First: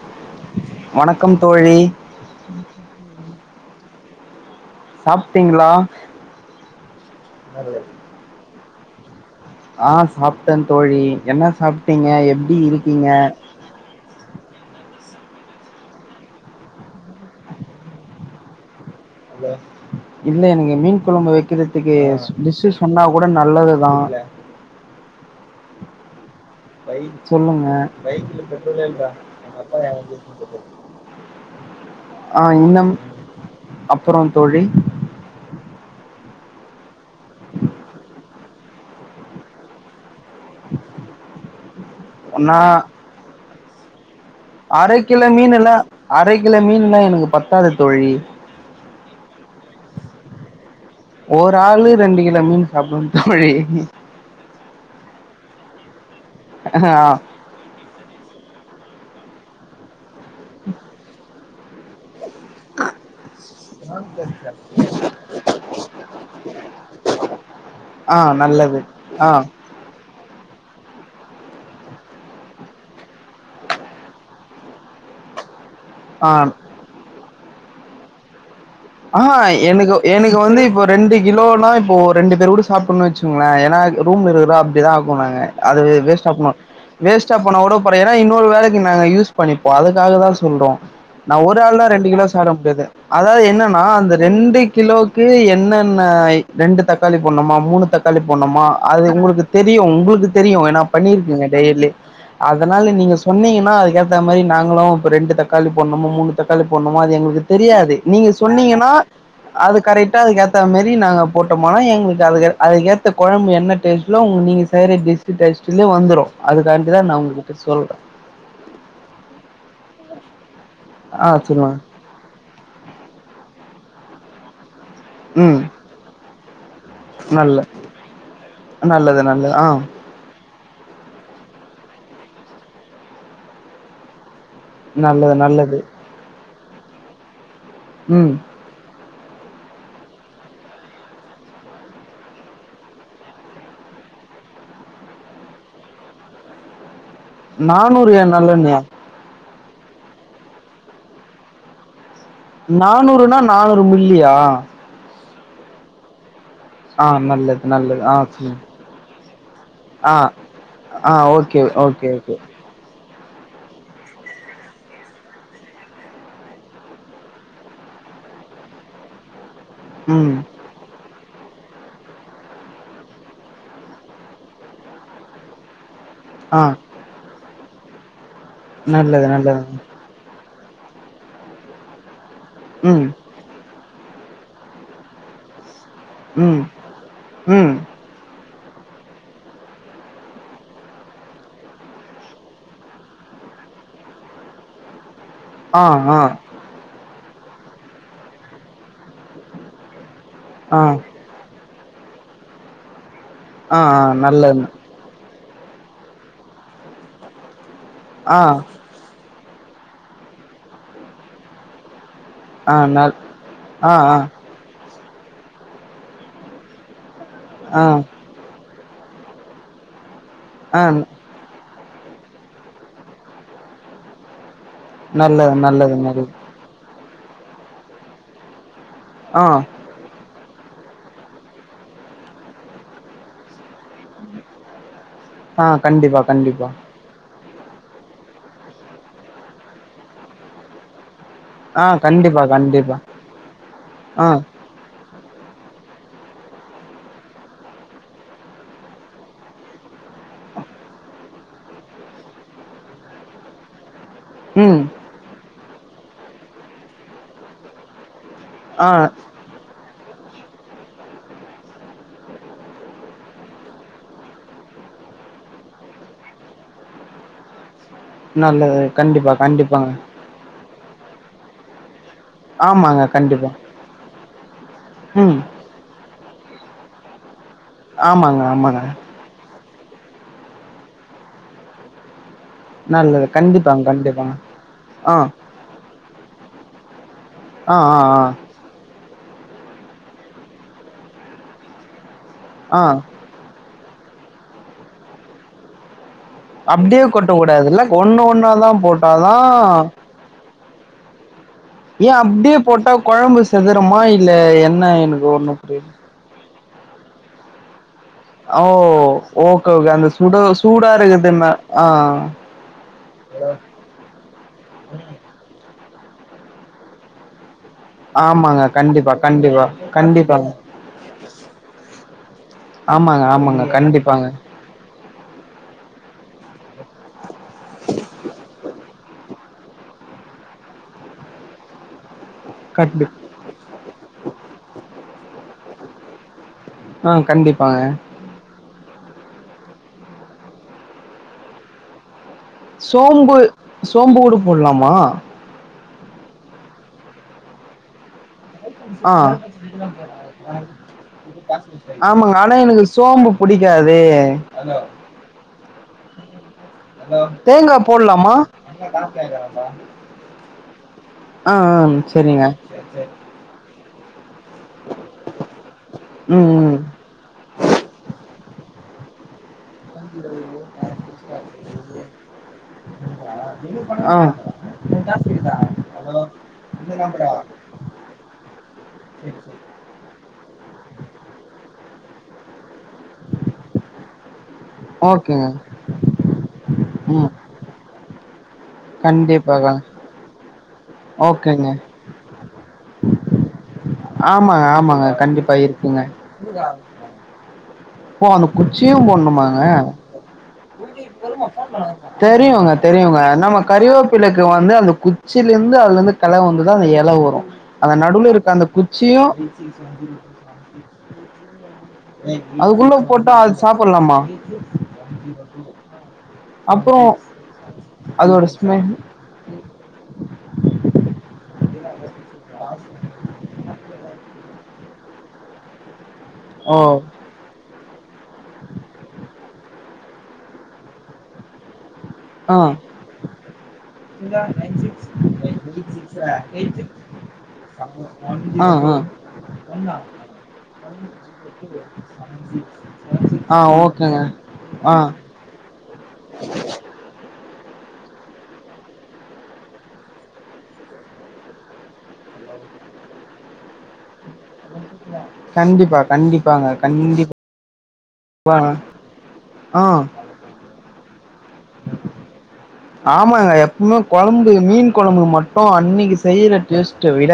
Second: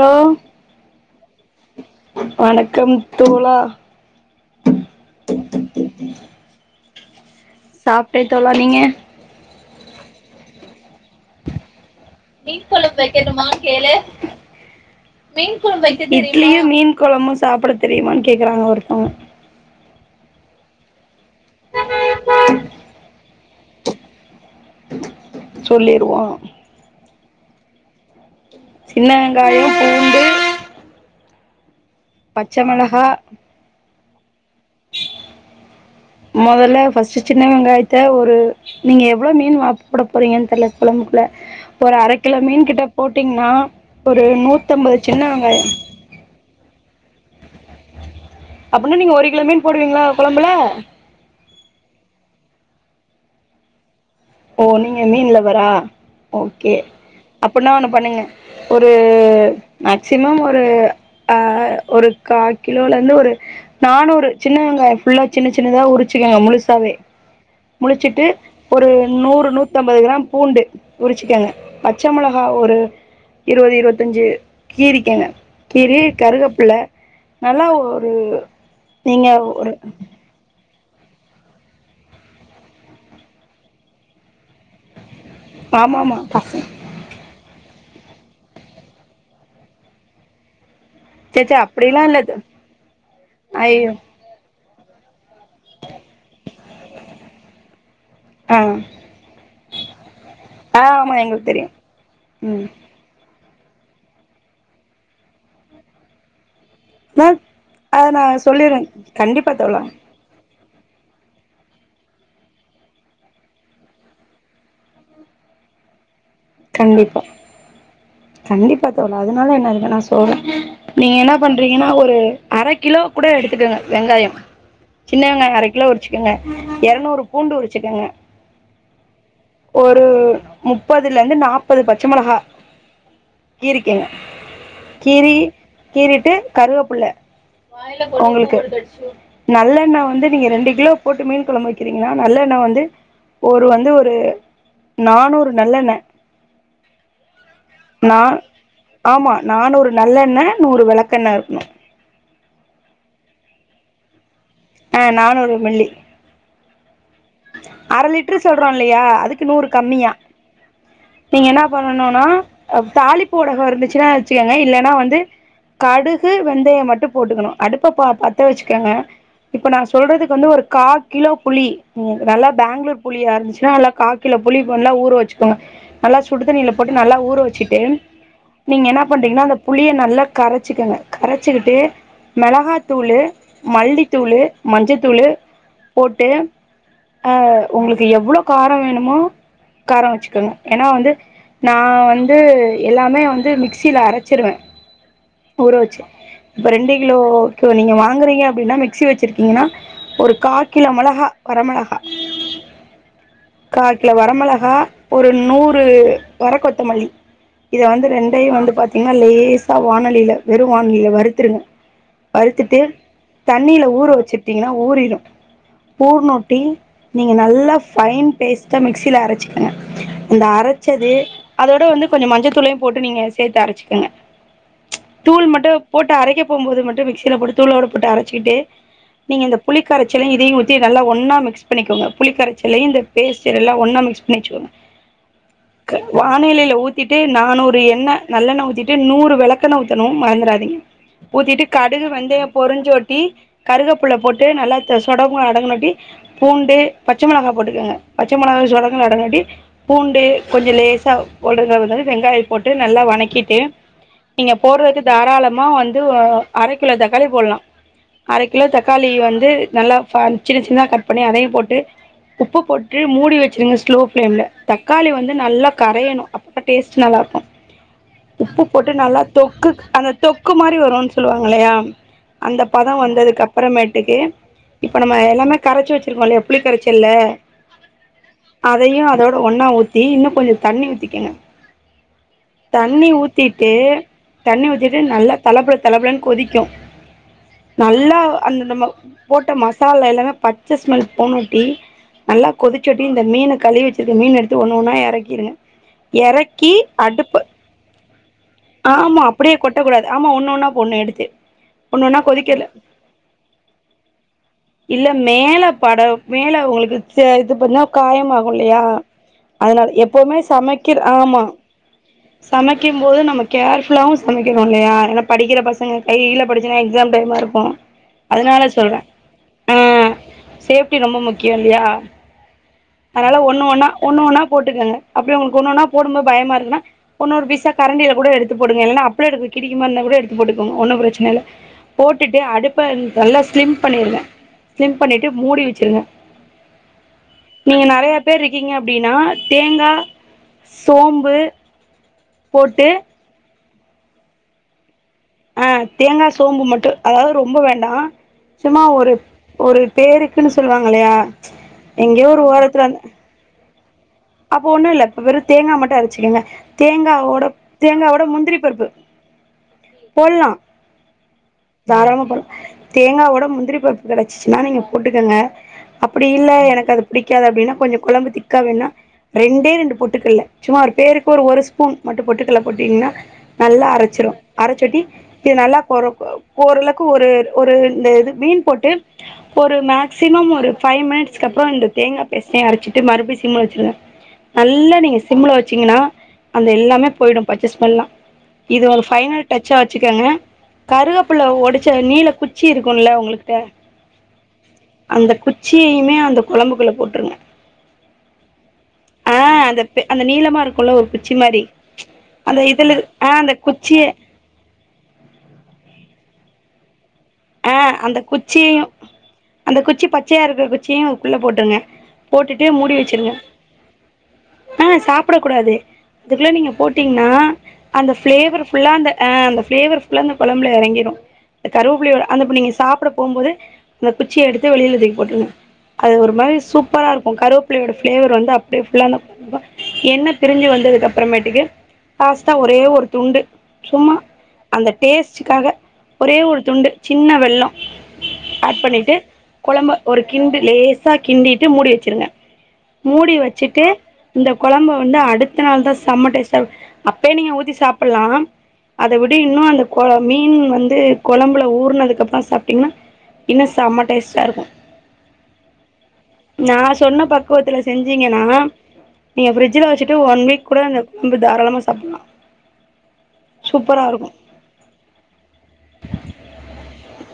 Hello வணக்கம் தோழி வணக்கம் தோழா சாப்ட்டீங்களா சாப்டே தோழா நீங்க ஆ சாப்ட்டேன் தோழி என்ன சாப்ட்டீங்க எ மீன்கொழம்பு வெக்கட்டுமா கேளு மீன் கொழம்பு வெக்க தெரியுமா அலோ இல்ல எனக்கு மீன் கொழம்பு வெக்கறதுக்கு டிஷ்ஷு சொன்னா கூட நல்லதுதா சொல்லீருவோ சொல்லுங்க சின்ன வெங்காயோ பூண்டு ஆ பச்ச இன்னம் மெளகா அப்ரோந்தோழி மொதல்ல பஸ்ட்டு சின்ன வெங்காயத்த ஒரு நீங்க எவ்ளோ மீன் வா போடப் போறீங்கன்னு தெரில கொழம்புகுள்ள ஒரு அர கிலோ மீன் நான் கிட்ட போட்டீங்னா ஒரு நூத்தம்பது அரை கிலோ சின்ன வெங்காயோ மீன்ல அரை கிலோ மீன்லா எனக்கு பத்தாது தோழி அப்டினா நீங்க ஒரு கிலோ மீன் போடுவீங்களா கொழம்புல ஒரு ஆளு ரெண்டு கிலோ மீன் சாப்டுவோந் தோழி ஓ நீங்க மீன் லவ்வரா ஓகே ஆ அப்புன்னா ஒண்ணு பண்ணுங்க ஒரு மேக்சிமம் ஒரு ஆ ஒரு கா கிலோல இருந்து ஒரு நானூறு சின்ன வெங்காயோ ஃபுல்லா சின்ன சின்னதா உருச்சுக்கங்க முழுசாவே ஆ முழுச்சுட்டு நல்லது ஒரு ஆ நூறு நூத்தம்பது கிராம் பூண்டு உரிச்சுக்கங்க பச்ச மிளகா ஒரு இருவது இருவத்தஞ்சு கீறிக்கங்க கீறி ஆ கருகப்புள்ள நல்லா ஒரு ஆ நீங்க ஒரு எனக்கு எனக்கு இங்க வந்து இப்போ ரெண்டு கிலோனா இப்போ ரெண்டு பேர் கூட சாப்ன்னு வச்கோங்களே ஏன்னா ரூம்ல இருக்கரோ அப்டிதா ஆக்குவோ நாங்க அது வே ஆமா ஆமா வேஸ்ட்டா பச போனு வேஸ்ட்டா போனா கூட பற ஏன்னா இன்னொரு வேலைக்கு நாங்க யூஸ் பண்ணிப்போ அதுக்காகதா சொல்றோ நா சேச்சே ஒரு ஆள்தா அப்படிலா ரெண்டு இல்ல கிலோ சாப்ட முடியாது அதாவது என்னன் ஐயோ இந்த ரெண்டு கிலோக்கு என்னென்ன ரெண்டு தக்காளி போடனுமா மூணு தக் காளி போண்ணுமா ஆ அது உங்களுக்கு தெரியு உங்களுக்கு தெரியு ஆ ஏன்னா ஆமா பண்ணிருக்கீங்க எங்களுக்கு தெரியு டெய்லி ம் அதனால நீங்க சொன்னீங்கன்னா அதுக்கேத்த மாரி நாங்ளு இப்ப ரெண்டு தக்காளி போண்ணுமா மூணு தக்காளி போண்ணும அது மேம் எங்களுக்கு தெரியாது அத நா நீங்க சொல்லிருவே சொன்னீங்கன்னா கண்டிப்பா அது தோழா கரை அதுக்கு ஏத்த மாரி நாங்க போட்டொமா எங்களுக்கு அது அதுக்கேத்த கொழம்பு என்ன டேஸ்ட்லோ நீங்க செய்ற டிஸ் க்கு டேஸ்டுல வந்துரு அதுக்காண்டிதா நா கண்டிப்பா உங்ககிட்ட சொல்ற கண்டிப்பா தோழா அதுனால என்ன இருக்கு நா சொல்ற நீங்க ஆ என்ன சொல்லுங்க பண்றீங்கன்னா ஒரு அர கிலோ கூட எடுத்துக்கங்க வெங்காயோ சின்னவெங்காயோ ம் அர கிலோ உருச்சுக்கங்க எரநூறு பூண்டு நல்ல உருச்சுக்கங்க நல்லது நல்லது ஆ முப்பதுல இருந்து நாப்பது பச்ச மிளகா கீரிக்கனு கீறி நல்லது நல்லது கீறிட்டு கருவேப்புள ம் உங்களுக்கு நல்லெண்ண வந்து நீங்க ரெண்டு கிலோ போட்டு மீன் கொழம்பு வைக்கிறீங்கன்னா நல்லெண்ணவந்து ஒரு வந்து ஒரு நானூறு நல்லெண்ண நானூறு நா ஏா நல்லெண்ணயா ஆமா நானுறு நல்லெண்ண நூறு வெளக்கெண்ண இருக்கணு நாநூறுனா நாநூறு மில்லியா அ நாநூறு மில்லி ஆ நல்ல அர லிட்டரு சொல்றோ இல்லயா அதுக்கு நூறு கம்மியா ஆ ஆ நீங்க ஓகே என்ன ஓகே பண்ணணுன்னா ஓகே தாலிப்பு வடகம் இருந்துச்சுன்னா வெச்சுக்கோங்க இல்லன்னா வந்து கடுகு வெந்தய மட்டு போட்டுக்கணு அடுப்ப ப பத்த வெச்சுக்கங்க இப்ப நா ம் சொல்றதுக்கு வந்து ஒரு கா கிலோ புளி நல்லா பெங்களூர் புளியா இருந்துச்சுன்னா நல்ல கா கிலோ புளி நல்லா ஊற வெச்சுக்கோங்க நல்லா ஆ சுடுதண்ணியில போட் நல்லா ஊற வெச்சுட்டு நீங்க என்ன நல்லது பண்றீங்கன்னா அந்த நல்லது புளிய நல்லா கரச்சிக்கங்க கரச்சிக்கிட்டு மெளகா ம் தூளு மல்லி தூளு மஞ்சத்தூளு போட்டு ம் ஆ ம் உங்களுக்கு எவ்ளோ காரோ வேணுமோ கார வெச்சுக்கங்க ஏன்னா வந்து நா வந்து எல்லாமே வந்து மிக்சில அரச்சிருவே ஊற ஆ வெச்சு ஆ இப்போ ரெண்டு கிலோ நீங்க வாங்குறீங்க அப்டின்னா மிக்சி வெச்சிருக்கீங்கன்னா ஒரு கா ஆ கிலோ மெளகா வர மெளகா ஆ ஆ கா கிலோ வர நல்லது மெளகா ஒரு நூறு வர கொத்தமல்லி இத வந்து ஆ ரெண்டையு வந்து பாத் தீங்கன்னா லேசா வானெலியில வெறு வானெலியில வருத்துருங்க ஆ வறுத்துட்டு நல் தண்ணில ஆ ஊற ஆ வெச்சுட்டிங்கன்னா ஊறிடு ஊர்நொட்டி நீங்க நல்லா ஆ ஃபைன் பேஸ்ட்டா மிக்சில அரச்சிக்கங்க அந்த ஆ அரச்சது அதோட வந்து கொஞ்சோ மஞ்சத்தூளையு போட்டு நீங்க சேத்து அரச்சுக்கங்க தூள் நல்லது மட்டு நல்லது போட்டு நல்லது அரைக்க போம்போது மட்டு மிக்சில போட்டு தூள்ளோட போட்டு அரச்சிகிட்டு நீங்க ஆ இந்த புளிக் கரைச்சல இதையு தி நல்லா ஒன்னா மிக்ஸ் பண்ணிக்கோங்க புளிக்கரைச்சல்லையு இந்த பேஸ்ட் நல்லா ஒன்னா மிக்ஸ் பண்ணி வெச்சுக்கோங்க ஆ கண்டிப்பா கண்டிப்பா வானிலையில ஊத் ஊத்திட்டு நானூறு எண்ண நல்லெண்ண ஊத்திட்டு நூறு வெளக்கென்ன ஊத்தணு மறந்துறாதீங்க ஊத்திட்டு ஆ கடுகு கண்டிப்பா வெந்தயோ கண்டிப்பா பொரிஞ்சோட்டி கருகப்புள்ள ஆ போட்டு நல்லா சுடங்கு அடங்கனவாட்டி பூண்டு பச்ச மொளகா போட்டுக்கங்க பச்ச மொளகா சுடங்கு அடங்னவாட்டி பூண்டு கொஞ்சோ லேசா [unintelligible] வெங்காய போட்டு நல்லா வனக்கிட்டு நீங்க ம் போட்றதுக்கு தாராளமா வந்து அர கிலோ தக்காளி போட்லா அர கிலோ ஆ தக்காளி வந்து நல்லா சின்ன சின்னதா கட் பண்ணி அதையு போட்டு உப்பு போட்டு மூடி வெச்சுருங்க ஸ்லோ ஃப்ளேம்ல்ல தக்காளி வந்து நல்லா கரையணு அப்ப டேஸ்ட் நல்லாயிருக்கு உப்பு நல்லது போட்டு நல்லா கண்டிப்பா தொக்கு கண்டிப்பாங்க அந்த தொக் கு மாறி வருன்னு சொல்லுவாங்கல்லயா அந்த பதோ ஆமாங்க வந்ததுக்கு கண்டிப்பா அப்றோ மேட்டுக்கு இப்ப நம்ம ம் எல்லாமே கரச்சு வெச்சிருக்கோ இல்லயா புளிக் கரைச்சல்ல ஆமாங்க ஆமாங்க அதையு அதோட ஒன்னா ஊத்தி இன்னு கொஞ்சோ தண்ணி ஊத்திக்கங்க தண்ணி நல்லது ஊத்திட்டு கண்டிப்பாங்க கண்டிப்பாங்க தண்ணி ஊத்திட்டு ஆ நல்லா தலப்புல தலப்புலன்னு கொதிக்கு ஆ ஆ நல்லா அந்த நம்ம போட்ட மசாலா எல்லாமே பச்ச ஸ்மெல் போணூட்டி நல்லா ஆ ஆ கொதிச்சோட்டி இந்த மீன கழுவி க்கற மீன எடுத்து ஒன்னு ஒன்னா எறக்கிருங்க எறக் அப்டியே கொட்ட கூடாதுல்ல ஒன்னு ஒன்னாதா ஆமா போட்டாதா அப்டியே கொட்டக்கூடாது ஆமா ஒன்னு ஒன்னா போட்னு எடுத்து ஒண்ணு ஏ ஒன்னா அப்டியே கொதிக்கல போட்டா கொழம்பு செதறுமா இல்ல என் இல்ல மேல பட மேல உங்களுக்கு இது பண்ணா காயம் ஓ ஓகே ஓகே அந்த சுட சூடா சமைக்கிற ஆமா இருக்குதுன்னா ஆ சமைக்கும் போது நம்ம கேர்ஃபுல்லாவு சமைக்கணு இல்லயா ஏன்னா படிக்கிற பசங்க கையில பட்டிச் ச்சுனா எக்ஸாம் டைமா இருக்கு ஆமாங்க அதனால சொல்றே கண்டிப்பாக ஆ கண்டிப்பாக கண்டிப்பாங்க சேஃப்டி ரொம்ப முக்கியோ இல்லயா ஆமாங்க அதனால ஆமாங்க ஒண்ணு ஒன்னா ஒண்ணு கண்டிப்பாங்க ஒன்னா போட்டுக்கங்க அப்பற உங்களுக்கு ஒன்னன்னா போடும் போது பயமா இருந்தா ஒன்னொரு பீசா கரண்டில கூட எடுத்து போடுங்க இல்லன்னா அப் [unintelligible] கிடிக்கு மாறி இருந்தா கூட எடுத்து போட்டுக்கோங்க ஒன்னு பிரச்சனை இல்ல போட்டுட்டு அடுப்ப கண்டி நல்லா ஸ்லிம் பண்ணிருங்க ஸ்லிம் பண்ணிட்டு மூடி வச்சிருங்க ஆ கண்டிப்பாங்க நீங்க நெறையா பேர் இருக்கீங்க அப்டின்னா தேங்கா சோம்பு போட்டு சோம்பு சோம்பு கூட போட்லாமா அ தேங்கா சோம்பு மட்டு அதாவது ரொம்ப வேண்டா சும்மா ஒரு ஆ ஒரு பேருக்குன்னு சொல்லுவாங்க இல்லையா எங்கயோ ஒரு ஓரத்துல இரு புடிக்காது அப்ப ஒண்ணுல்ல இப்ப வெறு தேங்கா மட்டு அரைச்சிக்குங்க தேங்கா போட்லாமா பருப்பு போட்லா அ ஆம் சரிங்க தேங்கா ஓட முந்திரி பருப்பு கெடைச்சிச்சுன்னா நீங்க போட்டுக்கங்க அப்டி ம் இல்ல ம் எனக்கு அது புடிக்காது அப்படின்னா கொஞ்ச கொழம்பு திக்கா வேண்ணா ரெண்டே ரெண்டு பொட்டுக்கல்ல சும்மா ஒரு பேருக்கு ஒரு ஒரு ஸ்பூன் மட்டும் பொட்டுக்கல்ல போட்டீங்கன்னா நல்லா ஆ அரைச்சிரு அரைச்சட்டி இது நல்லா கொர கோரலுக்கு ஒரு ஒரு இந்த இது மீன் போட்டு ஒரு மேக்சிமம் ஒரு பைவ் மினிட்ஸ்கு அப்பறோ இந்த தேங்கா பேஸ்டையு அரைச்சிட்டு மறுபடி சிம்ல வச்சிருங்க நல்லா நீங்க ஓகேங்க சிம்ல வச்சீங்கன்னா அந்த எல்லாமே ம் போயிடு பச்ச ஸ்மெல்லா இது ஒரு பைனல் கண்டிப்பாக டச்சா வச்சுக்கோங்க கருகப்புள்ள ஓகேங்க ஒடிச்ச நீளகுச் சி இருக்கும்ல்ல உங்கள்ட்ட ஆமாங்க ஆமாங்க அந்த கண்டிப்பா இருக்குங்க குச்சியுமே அந்த கொழம்புக்குள்ள போட்ருங்க ஓ அந்த குச்சியு ஆ போட்ணுமாங்க அந்த பெ அந்த நீளமா இருக் தெரியுங்க இதுல தெரியுங்க ஆ அந்த நம்ம குச்சிய கறிவேப்பில கு வந்து அந்த குச்சில இருந்து அதுலருந்து கெள வந்துதா அந்த எல வரு ஆ அந்த நடுல இருக்க அந்த குச்சியையு குச்சியு அந்த குச்சி பச்சையா இருக்கிற குச்சியு அதுக்குள்ள போட்ருங்க அதுக்குள்ள போட்டா அது சாப்புட்லாமா அ சாப்புட கூடாது அதுக்குள்ள நீங்க அப்றோ போட்டீங்கன்னா அந்த அதோட ப்ளேவர் ஸ்மெல் ஃபுல்லா அந்த ஆ அந்த ஃப்ளேவர் ஃபுல்லா அந்த கொழம்புல எறங்கிரு இந்த கருவப்பிள்ளையோட அந்தப்ப நீங்க சாப்புட போம்போது அந்த குச்சிய எடுத்து வெளில தூக்கி போட்டுறணு அது ஒரு மாரி ஓ சூப்பரா இருக்கு உ கருவேப்பிள்ளையோட ஃப்ளேவர் வந்து அப்டியே புல்லா என்ன பண்ணும்ன்னா எண்ணெ பிரிஞ்சு வந்ததுக்கு அப்பறமேட்டுக்கு லாஸ்ட்டா ஆ ஒரே ஒரு துண்டு சும்மா அந்த டேஸ்ட்டுக்காக ஒரே ஒரு துண்டு சின்ன வெல்லோ ஆ ஆட் ஆ பண்ணிட்டு கொழம்ப ஒரு கிண்டு லேசா கிண்டிட்டு மூடி வச்சிருங்க மூடி ஆ வச்சுட்டு ஓகேங்க இந்த கொழம்ப ஆ வந்து அடுத்த நாள் தா செம்ம டேஸ்ட்டா இரு அப்பே நீங்க ஊத்தி சாப்பல்லா அத விட இன்னு அந்த கொ மீன் வந்து கொழம்புல ஊர்னதுக்கு அப்பறோ சாப்ட்டீங்கன்னா இன்னு செம்ம டேஸ்ட் கண்டிப்பா கண்டிப்பாங்க கண்டிப் க்குவத்துல செஞ்சீங்கன்னா நீங்க ஆ. பிரிட்ஜ்ல வச்சுட்டு ஒன் வீக் கூட அந்த ரொம்ப தாராளமா சாப்படலா ஆமாங்க. எப்பவுமே சூப்பரா இருக்கு குழம்பு மீன் கொழம்பு மட்டு அன்னைக்கு செய்ற டேஸ்ட்ட விட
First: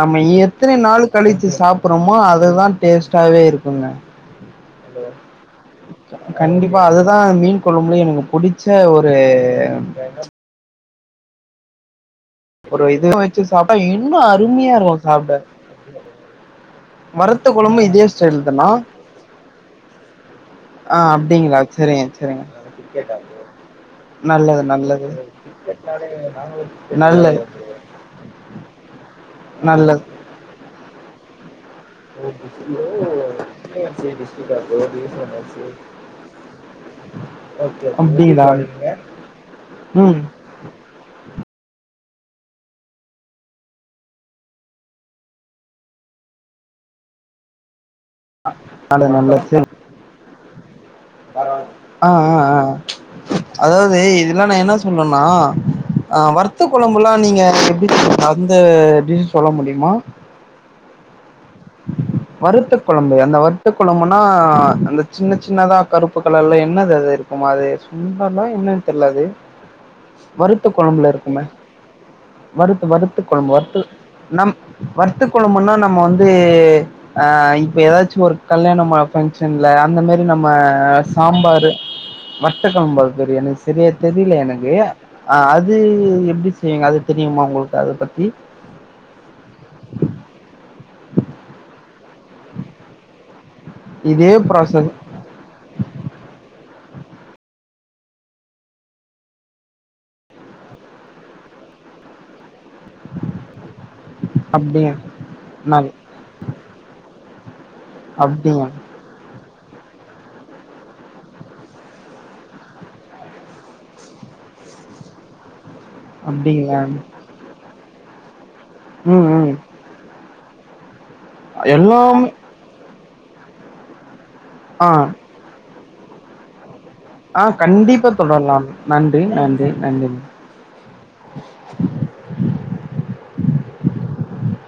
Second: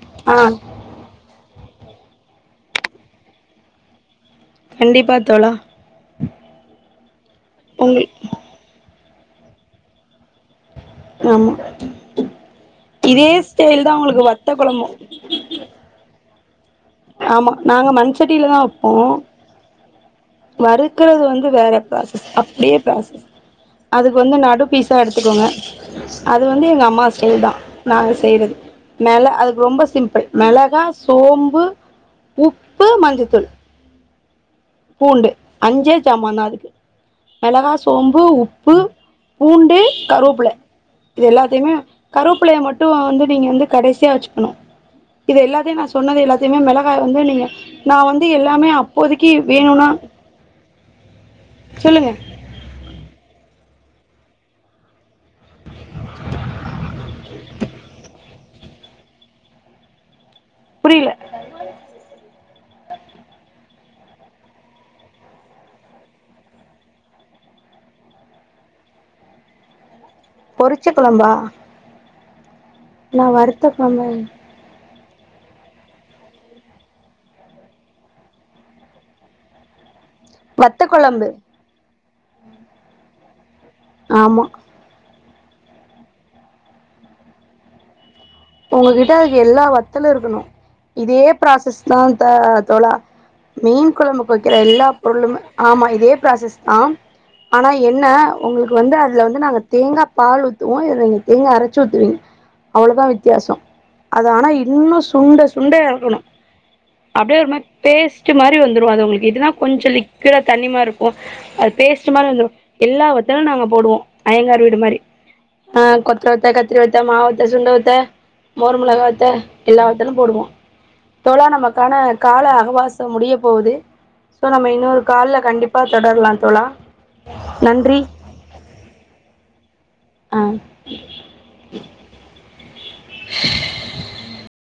நம்ம ஆ எத்தினை நாள் களித்து சாப்பிறோமோ அதுதா டேஸ்ட்டாவே இருக்குங்க கண்டிப்பா தோழா கண்டிப்பா அதுதா மீன்கொழம்புல உங்கள் எனக்கு புடிச் ச்ச ஒரு ஆமா ஒரு இத இதே ஸ்டைல் தா உங்களுக்கு வத்த கொழம்பு சாப்ட ஆமா குழம்பு நாங்க இதே ஸ்டைல் மண்சட்டிலதா தானா? வப்போ ஆ வறுக்கறது வந்து அப்டிங்களா? வேற சரிங்க, ப்ராசஸ் சரிங்க. அப்டியே ப்ராசஸ் அதுக்கு வந்து நல்லது, நடு பீஸா நல்லது. எடுத்துக்கோங்க அது வந்து எங்க அம்மா நல்லது. ஸ்டைல்தா நாங்க செய்யறது மெள அதுக்கு ரொம்ப நல்லது. சிம்பிள் மெளகா சோம்பு உப்பு மஞ்சத்தூள் [unintelligible] பூண்டு அஞ்சே சாமான்தா அதுக்கு மெளகா சோம்பு அப்டிங்களா? உப்பு பூண்டு ம். கருவேப்புல இது எல்லாத்தையுமே கருவேப்பில்லைய மட்டு வந்து நீங்க வந்து கடைசியா வச்சுக்கணு இது எல்லாத்தையு நா சொன்னது எல்லாத்தையுமே மெளகா வந்து நீங்க நா வந்து எல்லாமே நல்லது, நல்லது. அப்போதைக்கு சொன்ன ஆ ஆ ஆ அதாவது இதுல்லா நா என்ன சொ சொன்னனா அ வறுத்த கொழம்புல்லா நீங்க எப்டி செ அந்த டிஷ் சொல்ல முடியுமா புரில வறுத்த கொழம்பு அந்த வறுத்த கொழம்புன்னா அந்த சின்ன சின்னதா கருப்பு கலர்ல என்னது அது குமா அது சுண்டலோ என்னன் தெர்ல அது வறுத்த பொரிச்ச கொழம்புல குழம்பா இருக்குமே வறுத்து வறுத்து நான் கொழம்பு வறுத்த வறுத்து குழம்பு நம் வற்த்த கொழம்புன்னா நம்ம வந்து ஆ இப்ப எதாச்சு ஒரு கல்யாணம ஃபங்க்ஷன்ல அந்த மாரி நம்ம வத்த குழம்பு சாம்பார் வற்த்த கொழம்பா அது பேரு எனக்கு சரியா தெரியலே ஆமா எனக்கு ஆ அது எப்டி செய்வங்க அது தெரியுமா உங்களுக்கு அத பத்தி உங்ககிட்ட அதுக்கு எல்லா வத்தலு இருக்கணு இதே ப்ராசஸ்தா த தோழா மீன் இதே கொழம்புக்கு வைக்கிற எல்லா ப்ராசஸ் பொருளுமே ஆமா இதே ப்ராசஸ்தா ஆனா என்ன உங்களுக்கு வந்து அதுல வந்து நாங்க தேங்கா பால் ஊத்துவோ இதுல நீங்க தேங்கா அரச்சு ஊத்துவீங்க அவளதா வித்தியாசோ அது ஆனா அப்டியா இன்னு சுண்ட சுண்ட நாள் எறக்கணு அப்டியே ஒரு மார் பேஸ்ட் மாரி அப்டியா வந்துரு அது உங்களுக்கு இதுனா கொஞ்ச லிக்விடா தண்ணி மார்ருக்கு அது பேஸ்ட் மாரி வந்துரு எல்லா வத்தலு நாங்க போடுவோ ஐயங்கார் வீடு மாரி ஆ கொத்த வத்த கத்திரி அப்டிங்களா வத்த மா வத்த சுண்ட வத்த மோர் மொளகா வத்த ம் ம் எல்லா வத்தலு போடுவோ தோழா நமக்கான எல்லாமே கால அகவாசம் முடிய போகுது சோ நம்ம ஆ இன்னொரு கால்ல கண்டிப்பா தொடரலாம் தோழா ஆ நன்றி கண்டிப்பா தொடரலாம் நன்றி நன்றி நன்றி ஆ [inaudible]